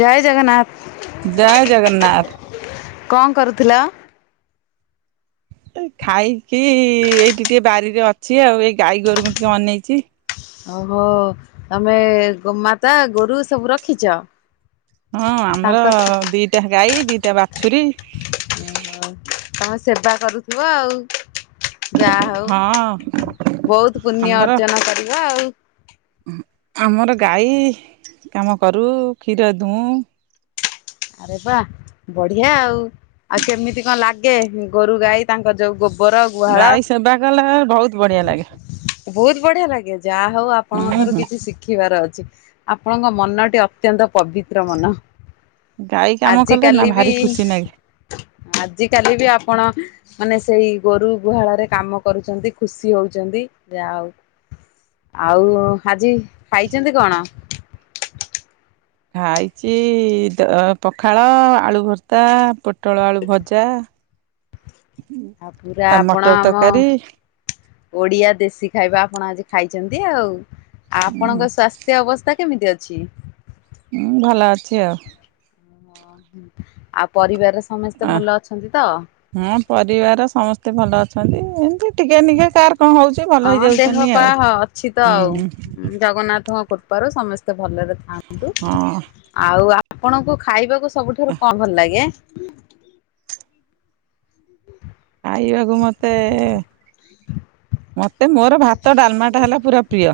ଜୟ ଜୟ ଜଗନ୍ନାଥ। ଜଗନ୍ନାଥ କଣ କରୁଥିଲ? ଖାଇକି ଏଇ ଟିକେ ବାରିରେ ଅଛି ଆଉ ଏଇ ଗାଈ ଗୋରୁଙ୍କୁ ଟିକେ ଅନେଇଛି। ଓହୋ ତମେ ଗୋ ମାତା ଗୋରୁ ସବୁ ରଖିଛ। ହଁ ଆମର ତାଙ୍କ ଦିଟା ଗାଈ ଦିଟା ବାଛୁରୀ। ହଁ ତାଙ୍କ ସେବା କରୁଥିବ ଆଉ। ଯାହା ହଁ ହଉ ବହୁତ ପୁଣ୍ୟ ଆମର ଅର୍ଜନ କରିବ ଆଉ। ଆମର ଗାଈ କାମ କରୁ କ୍ଷୀର ଦୁଉଁ। ଆରେ ବା ବଢ଼ିଆ ଆଉ ଆଉ କେମିତି କଣ ଲାଗେ ଗୋରୁ ଗାଈ ତାଙ୍କ ଯେଉଁ ଗୋବର ଗୁହାଳ ଗାଈ ସେବା କଲେ ବହୁତ ବଢିଆ ଲାଗେ ବହୁତ ବଢ଼ିଆ ଲାଗେ ଯାହା ହଉ ଆପଣଙ୍କ ହୁଁ ଠାରୁ ହୁଁ କିଛି ଶିଖିବାର ଅଛି। ଆପଣଙ୍କ ମନଟି ଅତ୍ୟନ୍ତ ପବିତ୍ର ମନ। ଗାଈ କାମ ଆଜି କଲେ ନା କାଲି ବି ଭାରି ଖୁସି ଲାଗେ ଆଜିିକାଲି ବି ଆପଣ ମାନେ ସେଇ ଗୋରୁ ଗୁହାଳରେ କାମ କରୁଛନ୍ତି ଖୁସି ହଉଛନ୍ତି ଯାହା ଆଉ। ଆଉ ଆଜି ଖାଇଚନ୍ତି କଣ? ଖାଇଛି ଦ ପଖାଳ ଆଳୁ ଭର୍ତା ପ ପୋଟଳ ଆଳୁ ଭଜା ଆଉ ପୁରା ଆଉ ଆପଣ ମଟର ଆମ ତରକାରୀ। ଓଡିଆ ଦେଶୀ ଖାଇବା ଆପଣ ଆଜି ଖାଇଛନ୍ତି ଆଉ ଆପଣଙ୍କ ସ୍ୱା ସ୍ଥ୍ୟ ଅବସ୍ଥା କେମିତି ଅଛି? ହୁଁ ଭଲ ଅଛି ଆଉ। ଓ ହୁଁ ଆଉ ପରିବାରର ସମସ୍ତେ ଭଲ ଅଛନ୍ତି ତ? ହଁ ପରିବାର ସମସ୍ତେ ଭଲ ଅଛନ୍ତି ଏମତି ଟିକେ ନିିକେ କାର କଣ ହଉଛି। ଭଲ ହଁ ଦେହ ହେଇଯାଉଛନ୍ତି ପା ଆଉ। ଅଛି ତ ଆଉ ହୁଁ ଜଗନ୍ନାଥଙ୍କ କୃପାରୁ ସମସ୍ତେ ଭଲରେ ଥାଆନ୍ତୁ ହଁ ଆଉ ଆପଣଙ୍କୁ ଖାଇବାକୁ ସବୁଠାରୁ କଣ ଭଲ ଲାଗେ? ଖାଇବାକୁ ମତେ ମତେ ମୋର ଭାତ ଡାଲମା ଟା ହେଲା ପୁରା ପ୍ରିୟ।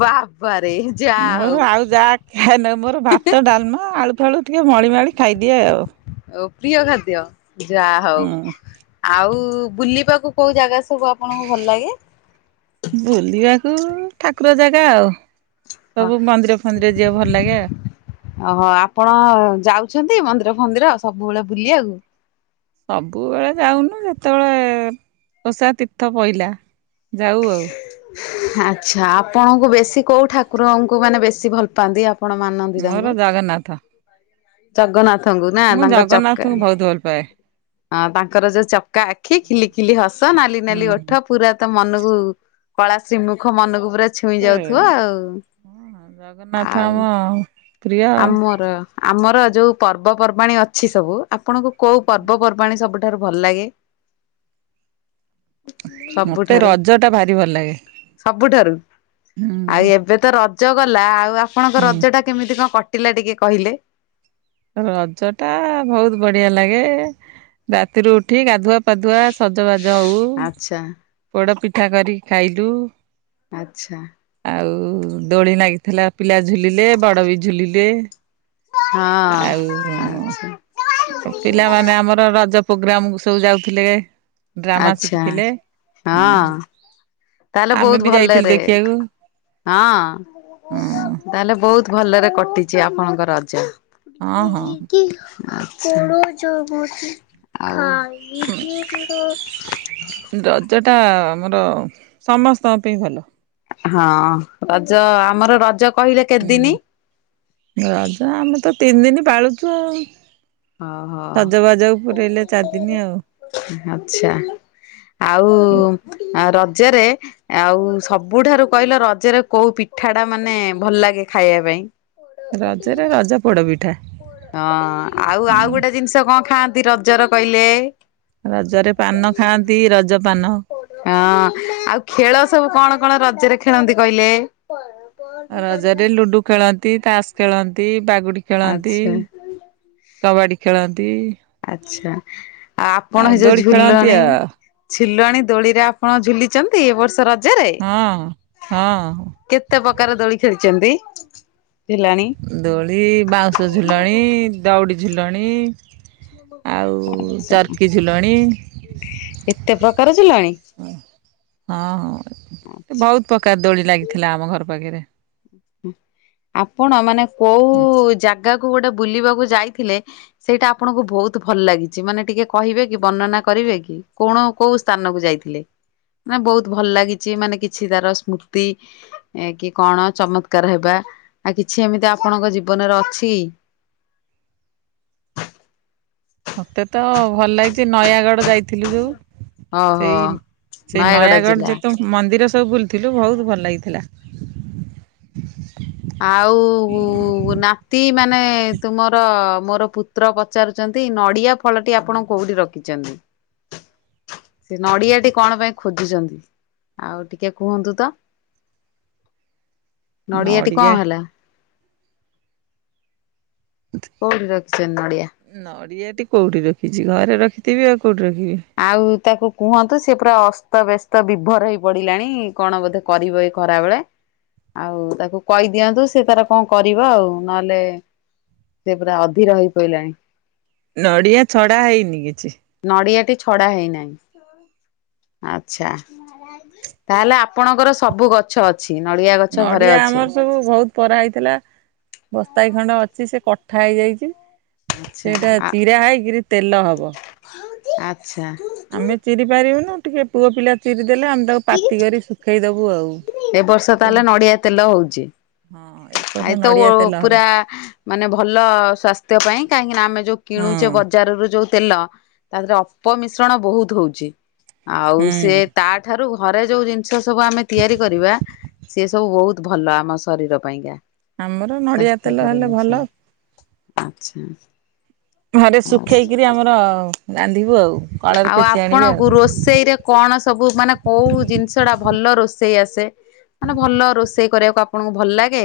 ବାବା ରେ ଯାହା ହଉ। କାହିଁ ନା ମୋର ଭାତ ଡାଲମା ଆଳୁ ଫାଳୁ ଟିକେ ମଳିମାଳି ଖାଇଦିଏ ଆଉ। ଓ ପ୍ରିୟ ଖାଦ୍ୟ ଯାହା ହଉ ହୁଁ। ଆଉ ବୁଲିବାକୁ କୋଉ ଜାଗା ସବୁ ଆପଣଙ୍କୁ ଭଲ ଲାଗେ? ବୁଲିବାକୁ ଠାକୁର ଜାଗା ଆଉ ସବୁ ମନ୍ଦିର ଫନ୍ଦିର ଯିବା କୁ ଭଲ ଲାଗେ ଆଉ। ଓହୋ ଆପଣ ଯାଉଛନ୍ତି ମନ୍ଦିର ଫନ୍ଦିର ସବୁବେଳେ ବୁଲିବାକୁ। ସବୁବେଳେ ଯାଉନୁ ଯେତେବେଳେ ଓଷା ତୀର୍ଥ ପଇଲା ଯାଉ ଆଉ। ଆଚ୍ଛା ଆପଣଙ୍କୁ ବେଶୀ କଉଁ ଠାକୁରଙ୍କୁ ମାନେ ବେଶୀ ଭଲ ପାଆନ୍ତି ଆପଣ ମାନନ୍ତି ମୋର ତାଙ୍କୁ। ଜଗନ୍ନାଥ। ଜଗନ୍ନାଥଙ୍କୁ ନା ମୁଁ ତାଙ୍କ ଚକ ଜଗନ୍ନାଥଙ୍କୁ ବହୁତ ଭଲ ପାଏ। ଅ ତାଙ୍କର ଯୋଉ ଚକା ଆଖି, ଖିଲି ଖିଲି ହସ, ନାଲି ନାଲି ହୁଁ। ଓଠ ପୁରା ତ ମନକୁ କଳା ଶ୍ରୀମୁଖ ମନକୁ ପୁରା ଛୁଇଁ ମତେ ଯାଉଥିବ ଆଉ ହଁ ଜଗନ୍ନାଥ ଆମ ଆଉ ପ୍ରିୟ ଆଉ ଆମର ଆମର ଯୋଉ ପର୍ବପର୍ବାଣୀ ଅଛି ସବୁ, ଆପଣଙ୍କୁ କୋଉ ପର୍ବପର୍ବାଣୀ ସବୁଠାରୁ ଭଲ ଲାଗେ? [inaudible] ମତେ ସବୁଠାରୁ ରଜ ଟା ଭାରି ଭଲ ଲାଗେ। ସବୁଠାରୁ, ହୁଁ ଆଉ ଏବେ ତ ରଜ ଗଲା, ଆଉ ଆପଣଙ୍କ ରଜ ହୁଁ ଟା କେମିତି କଣ? କଟିଲା ଟିକେ କହିଲେ? ରଜ ଟା ବହୁତ ବଢିଆ ଲାଗେ, ରାତିରୁ ଉଠି ଗାଧୁଆ ପାାଧୁଆ ସଜବାଜ ହଉ, ଆଚ୍ଛା ପୋଡ଼ ପିଠା କରିକି ଖାଇଲୁ ଆଚ୍ଛା। ଆଉ ଦୋଳି ଲାଗିଥିଲା, ପିଲା ଝୁଲିଲେ ବଡ଼ ବି ଝୁଲିଲେ ହଁ ଆଚ୍ଛା ଆଉ ପିଲାମାନେ ଆମର ରଜ ପ୍ରୋଗ୍ରାମ ସବୁ ଯାଉଥିଲେ ଡ୍ରାମା ଆଛା ଶିଖିଥିଲେ। ହଁ। ତାହେଲେ ଆମେ ବହୁତ ବି ଯାଇଥିଲୁ ଭଲରେ ଦେଖିବାକୁ ହଁ ହଁ ତାହେଲେ ବହୁତ ଭଲରେ କଟିଛି ଆପଣଙ୍କ ରଜ? ହଁ ହଁ। ଆଉ ରଜଟା ଆମର ସମସ୍ତଙ୍କ ପାଇଁ ଭଲ। ହଁ ରଜ ଆମର ରଜ କହିଲେ କେତେଦିନି ହୁଁ ରଜା ଆମେ ତ ତିନି ଦିନ ପାଳୁଛୁ ଆଉ। ଓହୋ ସଜବାଜ ପୁରଇଲେ ଚାରିଦିନି ଆଉ। ଆଛା, ଆଉ ରଜରେ ଆଉ ସବୁଠାରୁ କହିଲ ରଜରେ କୋଉ ପିଠା ଟା ମାନେ ଭଲ ଲାଗେ ଖାଇବା ପାଇଁ। ରଜରେ ରଜ ପୋଡ଼ ପିଠା। ହଁ ଆଉ ଆଉ ଗୋଟେ ଜିନିଷ କଣ ଖାଆନ୍ତି? ରଜର କହିଲେ ରଜରେ ପାନ ଖାଆନ୍ତି ରଜ ପାନ। ହଁ ଆଉ ଖେଳ ସବୁ କଣ କଣ ରଜରେ ଖେଳନ୍ତି? କହିଲେ? [inaudible] ରଜରେ ଲୁଡୁ ଖେଳନ୍ତି, ତାସ ଖେଳନ୍ତି, ବାଗୁଡି ଖେଳନ୍ତି। ଆଚ୍ଛା କବାଡି ଖେଳନ୍ତି। ଆଛା, ଆଉ ଆପଣ ସେଇ ଦୋଳି ଯୋଉ ଖେଳନ୍ତି ଝୁଲଣି ଆଉ ଝିଲଣି ଦୋଳିରେ, ଆପଣ ଝୁଲିଛନ୍ତି ଏ ବର୍ଷ ରାଜଜରେ ହଁ। କେତେ? ହଁ କେତେ ପ୍ରକାର ଦୋଳି ଖେଳିଛନ୍ତି ଝୁଲାଣି? ଦୋଳି ବାଉଁଶ ଝୁଲଣି, ଦଉଡ଼ି ଝୁଲଣି। ଆଉ, ଆଚ୍ଛା ଚର୍କି ଝୁଲଣି। ଏତେ ପ୍ରକାର ଝୁଲନି? ହଁ ହଁ, ଆଚ୍ଛା। ବହୁତ ପ୍ରକାର ଦୋଳି ଲାଗିଥିଲା ଆମ ଘର ପାଖରେ। ଆପଣ ମାନେ କୋଉ ଜାଗାକୁ ଗୋଟେ ବୁଲିବାକୁ ଯାଇଥିଲେ? ସେଇଟା ଆପଣଙ୍କୁ ବହୁତ ଭଲ ଲାଗିଛି, ମାନେ ଟିକେ କହିବେ କି ବର୍ଣ୍ଣନା କରିବେ କି କଣ? କୋଉ ସ୍ଥାନକୁ ଯାଇଥିଲେ? ମାନ ବହୁତ ଭଲ ଲାଗିଛି ମାନେ କିଛି ତାର ସ୍ମୃତି କି କଣ ଚମତ୍। କାର ହେବା। ଆ, କିଛି ଏମିତି ଆପଣଙ୍କ ଜୀବନରେ ଅଛି? ମୋତେ ତ ଭଲ ଲାଗିଛି ନୟାଗଡ଼ ଯାଇଥିଲୁ ଯୋଉ ଓହୋ। ସେଇ ସେଇ ନୟାଗଡ଼ ନୟାଗଡ ଜିଲ୍ଲା ଯେତେ ମନ୍ଦିର ସବୁ ବୁଲିଥିଲୁ ବହୁତ ଭଲ ଲାଗିଥିଲା। ଆଉ ନାତି ମାନେ ତୁମର ମୋର ପୁ ତ୍ର ପଚାରୁଚନ୍ତି ନଡିଆ ଫଳଟି ଆପଣ କୋଉଠି ରଖିଛନ୍ତି? ସେ ନଡିଆଟି କଣ ପାଇଁ ଖୋଜୁଚନ୍ତି ଆଉ ଟିକେ କୁହନ୍ତୁ ତ? ନଡ଼ିଆଟି ନଡିଆ କଣ ହେଲା? [unintelligible] କୋଉଠି ରଖିଛନ୍ ନଡିଆ? ନଡିଆଟି କୋଉଠି ରଖିଚି? ଘରେ ରଖିଥିବି ଆଉ କୋଉଠି ରଖିବି। ଆଉ ତାକୁ କୁହନ୍ତୁ ସେ ପୁରା ଅସ୍ତ ବ୍ୟସ୍ତ ବିଭୋର ହେଇ ପଡିଲାଣି କଣ ବୋଧେ କରିବ ଏଇ ଖରାବେଳେ। ଆଉ ତାକୁ କହି ଦିଅନ୍ତୁ ସେ ତାର କଣ କରିବ ଆଉ। ନହେଲେ ସିଏ ପୁରା ଅଧୀର ହେଇ ପଇଲାଣି। ନଡିଆ ଛଡା ହେଇନି କିଛି। ନଡ଼ିଆଟି ଛଡା ହେଇନାହିଁ। ଆଚ୍ଛା, ତାହେଲେ ଆପଣଙ୍କର ସବୁ ଗଛ ଅ ଛି, ନଡିଆ ଗଛ ଘରେ ନଡିଆ ଅଛି। ଆମର ସବୁ ବହୁତ ପରା ହେଇଥିଲା। ବସ୍ତାଏ ଖଣ୍ଡେ ଅଛି ସେ କଠା ହେଇଯାଇଚି। ଆଚ୍ଛା ସେଇଟା ଚିରା ହେଇକିରି ତେଲ ହବ। ଆଚ୍ଛା। ଆମେ ଚିରି ପାରିବୁନୁ। ଟିକେ ପୁଅ ପିଲା ଚିରି ଦେଲେ ଆମେ ତାକୁ ପାତି କରି ଶୁଖେଇଦବୁ ଏ ବର୍ଷ ଆଉ। ତାହେଲେ [unintelligible] ହଁ ଏ ବର୍ଷ ଆଏତ ଓ ନଡିଆ ତେଲ ହବ ପୁରା ମାନେ ଭଲ ସ୍ୱାସ୍ଥ୍ୟ ପାଇଁ କାହିଁକି ନା ଆମେ ଯୋଉ ହଁ କିଣୁଚେ ବଜାରରୁ ଯୋଉ ତେଲ ତା ଦିହରେ ଅପମିଶ୍ରଣ ବହୁତ ହଉଛି। ଆଉ ସିଏ ହୁଁ ତା ଠାରୁ ଘରେ ଯୋଉ ଜିନିଷ ସବୁ ଆମେ ତିଆରି କରିବା ସେ ସବୁ ବହୁତ ଭଲ ଆମ ଶରୀର ପାଇଁକା। ଆମର ନଡ଼ିଆ ତେଲ ସ୍ୱାସ୍ଥ୍ୟକର ହେଲେ ଜିନିଷ। ଭଲ। ଆଚ୍ଛା। ଘରେ ହଉ ଶୁଖେଇକିରି ଆମର ରାନ୍ଧିବୁ ଆଉ। କଳରେ ଆଉ ପେଚି ଆଣିବେ ଆଉ ଆପଣଙ୍କୁ ରୋଷେଇରେ କଣ ସବୁ ମାନେ କୋଉ ଜିନିଷ ଟା ଭଲ ରୋଷେଇ ଆସେ? ମାନେ ଭଲ ରୋଷେଇ କରିବାକୁ ଆପଣଙ୍କୁ ଭଲ ଲାଗେ।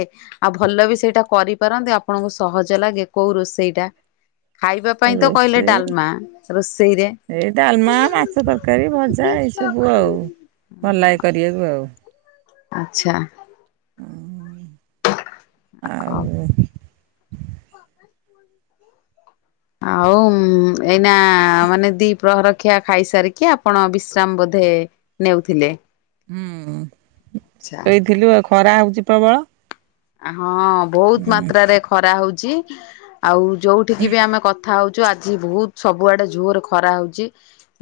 ଆଉ ଭଲ ବି ସେଇଟା କରିପାରନ୍ତି, ଆପଣଙ୍କୁ ସହଜ ଲାଗେ, କୋଉ ରୋଷେଇଟା? ଖାଇବା ପାଇଁ ତ କହିଲେ ରୋଷେଇ ଡାଲମା। ରୋଷେଇରେ? ଏଇ ଡାଲମା, ମାଛ ତରକାରୀ, ଭଜା ଏଇ ସବୁ ଆଉ ଭଲ ଲାଗେ କରିବାକୁ ଆଉ। ଆଚ୍ଛା। ଅଁ, ହଉ। ଆଉ। ଆଉ ଉଁ, ଏଇନା ମାନେ ଦି ପ୍ରହର ଖିଆ ଖାଇସାରିକି ଆପଣ ବିଶ୍ରାମ ବୋଧେ ନେଉଥିଲେ? ହୁଁ। ଆଚ୍ଛା ଶୋଇଥିଲୁ ଆଉ ଖରା ହଉଚି ପ୍ରବଳ। ଆ, ହଁ ବହୁତ ହୁଁ ମାତ୍ରାରେ ଖରା ହଉଛି। ଆଉ ଯୋଉଠିକି ବି ଆମେ କ କଥା ହଉଛୁ, ଆଜି ବହୁତ ସବୁଆଡେ ଜୋର ଖରା ହଉଚି।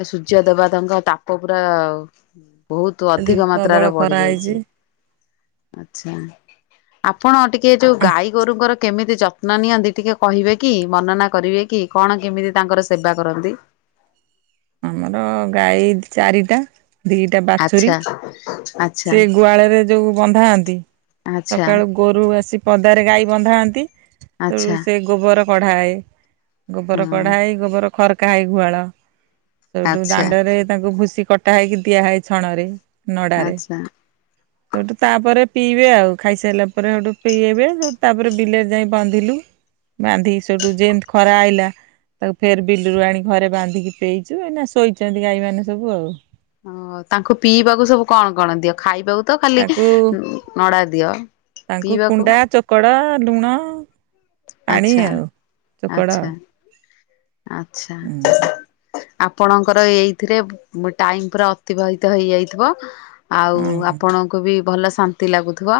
ଏ ସୂଯ୍ୟ ଦେବତାଙ୍କ ତାପ ପୁରା ଆଉ ବହୁତୁ ଆଜି ଅଧିକ ପ୍ରବଳ ମାତ୍ରାରେ ବଢି ଖରା ଯାଇଛି। ହେଇଛି ଆଚ୍ଛା, ଆପଣ ଟିକେ ଯୋଉ ଗାଈ ଗୋରୁଙ୍କର କେମିତି ଯ ତ୍ନ ନିଅନ୍ତି ଟିକେ କହିବେ କି ବର୍ଣ୍ଣନା କରିବେ କି କଣ କେମିତି ତାଙ୍କର ସେବା କରନ୍ତି? ଆମର ଗାଈ ଚାରିଟା ଦିଟା ବାଛୁରୀ। ଆଚ୍ଛା ଆଚ୍ଛା ସେ ଗୁହାଳରେ ଯୋଉ ବନ୍ଧାନ୍ତି ଆଚ୍ଛା ସକାଳୁ ଭୋରୁ ଆସି ପଦାରେ ଗାଈ ବନ୍ଧାନ୍ତି ତେୁ ଆଚ୍ଛା ସେ ଗୋବର କଢାଏ। ଗୋବର ହଁ କଢା ହେ ଗୋବର ଖରକା ହେ ଗୁହାଳ ସେଠୁ ଆଚ୍ଛା ଦାଣ୍ଡରେ ତାଙ୍କୁ ଭୁସି କଟା ହେଇ ଦିଆ ହଏ ଛଣ ରେ ନଡରେ ଆଚ୍ଛା ସେଠୁ ତାପରେ ପିଇବେ ଆଉ ଖାଇସାରିଲା ପରେ ସେଇଠୁ ପିଇବେ ସେଠୁ ତାପରେ ବିଲରେ ଯାଇ ବନ୍ଧିଲୁ। ବାନ୍ଧିକି ସେଠୁ ଯେମ୍ତି ଖରା ଆଇଲା। ତାକୁ ଫେର ବିଲରୁୁ ଆଣି ଘରେ ବାନ୍ଧିକି ପେଇଇଚୁ, ଏଇନା ଶୋଇଚନ୍ତି ଗାଈ ମାନେ ସବୁ ଆଉ। ଓ ତାଙ୍କୁ ପିଇବାକୁ ସବୁ କଣ କଣ ଦିଅ ଖାଇବାକୁ ତ ଖାଲି ତାଙ୍କୁ ନଡା ଦିଅ। ପିଇବାକୁ? ଚୋକଡ଼ା ଲୁଣ ପାଣି ଆଚ୍ଛା ଆଉ ଚୋକଡ଼। ଆଚ୍ଛା ଆଚ୍ଛା। ଆପଣଙ୍କର ଏଇଥିରେ ଟାଇମ ପୁରା ଅତିବାହିତ ହେଇଯାଇଥିବ। ଆଉ ହୁଁ ଆପଣଙ୍କୁ ବି ଭଲ ଶାନ୍ତି ଲାଗୁଥିବ।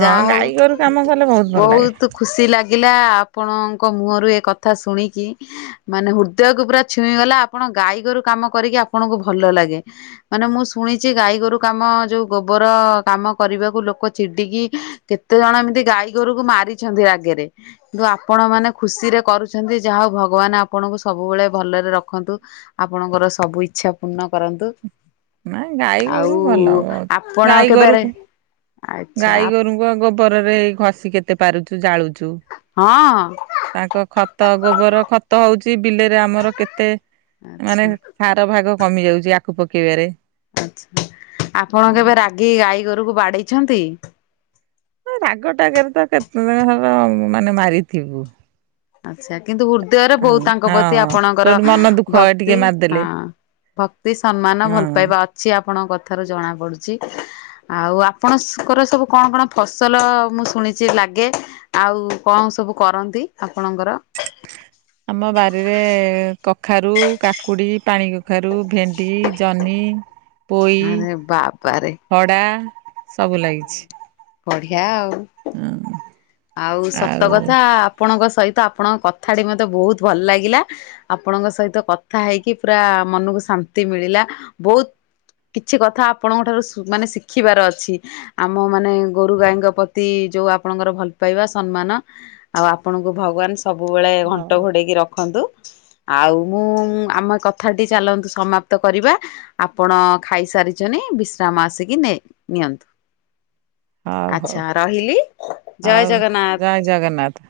ହଁ ଯାହା ହଉ ଗାଈ ଗୋରୁ କାମ କଲେ ଭଲ ଲାଗେ ବହୁତ ଖୁସି ଲାଗ ଆଗିଲା ଆପଣଙ୍କ ମୁହଁରୁ ଏ କଥା ଶୁଣିକି ମାନେ ହୃଦୟକୁ ପୁରା ଛୁଇଁଗଲା ଆପଣଙ୍କୁ ଗାଈଗୋରୁ କାମ କରିକି ଆପଣଙ୍କୁ ଭଲ ଲାଗେ। ମାନେ ମୁଁ ଶୁଣିଚି ଗାଈ ଗୋରୁ କାମ ଯୋଉ ଗୋବର କାମ କରିବାକୁ ଲୋକ ଚିଡିକି କେତେ ଜଣ ଏମିତି ଗାଈଗୋରୁକୁ ମାରିଛନ୍ତି ରାଗରେ କିନ୍ତୁ ଆପଣ ମାନେ ଖୁସି ରେ କରୁଛନ୍ତି ଯାହା ହଉ ଭଗବାନ ଆପଣଙ୍କୁ ସବୁବେଳେ ଭଲରେ ରଖନ୍ତୁ। ଆପଣଙ୍କର ସବୁ ଇଚ୍ଛା ପୂର୍ଣ୍ଣ କରନ୍ତୁ। ନାଇଁ ଗାଈ ଆଉ ଗୋରୁ ଭଲ ବହୁତ। ଆପଣ ଗାଈ କେବେରେ ଗୋରୁକୁ ଗାଈ ଗୋରୁଙ୍କୁ ଗୋବରରେ ଘଷି କେତେ ପାରୁଛୁ ଜାଳୁଛୁ। ହଁ। ତାଙ୍କ ଖତ ଗୋବର ଖତ ହଉଚି ବିଲରେ ଆମର କେତେ ଆଚ୍ଛା। ମାନେ ସାର ଭାଗ କମି ଯାଉଚି ଆଖୁ ପକେଇବାରେ। ଆଛା ଆପଣ କେବେ ରାଗି ଗାଈ ଗୋରୁକୁ ବାଡେଇଛନ୍ତି? ରାଗଟା ଗରେ ତ କେତେଦିନର ହବ ମାନେ ମାରିଥିବୁ। ଆଚ୍ଛା କିନ୍ତୁ ହୃଦୟରେ ହଁ ବହୁ ତାଙ୍କ ପ୍ରତି ହଁ ଆପଣଙ୍କର ସେଠୁ ମନ ଦୁଃଖ ଟିକେ ଭକ୍ତି ହଁ ମାରିଦେଲେ ଭକ୍ତି ସମ୍ମାନ ଭଲ ହଁ। ପାଇବା ଅଛି ଆପଣଙ୍କ କଥାରୁ ଜଣା ପଡୁଚି। ଆଉ ଆପଣଙ୍କର ସବୁ କଣ କଣ ଫସଲ ମୁଁ ଶୁଣିଚି ଲାଗେ। ଆଉ କଣ ସବୁ କରନ୍ତି ଆପଣଙ୍କର? ଆମ ବାରିରେ କଖାରୁ, କାକୁଡି, ପାଣି କଖାରୁ, ଭେଣ୍ଡି, ଜହ୍ନି। ପୋଇ, ଆରେ ବାବାରେ ହଡ଼ା। ବଢିଆ ଆଉ। ହୁଁ। ଆଉ ସତ କଥା ଆପଣଙ୍କ ସହିତ ଆପଣଙ୍କ କଥାଟି ମତେ ବହୁତ ଭଲ ଲାଗିଲା। ଆପଣଙ୍କ ସହିତ କଥା ହେଇକି ପୁରା ମନକୁ ଶାନ୍ତି ମିଳିଲା। ବହୁତ କିଛି କଥା ଆପଣଙ୍କ ଠାରୁ ମାନେ ଶିଖିବାର ଅଛି। ଆମ ମାନେ ଗୋରୁ ଗାଈଙ୍କ ପ୍ରତି ଯୋଉ ଆପଣଙ୍କର ଭଲ ପାଇବା, ସମ୍ମାନ ଆଉ ଆପଣଙ୍କୁ ଭଗବାନ ସବୁବେଳେ ଘଣ୍ଟ ଘୋଡେଇକି ରଖନ୍ତୁ। ଆଉ ମୁଁ ଆମ କଥାଟି ଚାଲନ୍ତୁ ସମାପ୍ତ କରିବା। ଆପଣ ଖାଇସାରିଛନ୍ତି ନ ବିଶ୍ରାମ ଆସିକି ନିଅନ୍ତୁ। ହଉ ହଉ ଆଚଛା ରହିଲି। ଜୟ ହଉ ଜଗନ୍ନାଥ। ଜୟ ଜଗନ୍ନାଥ।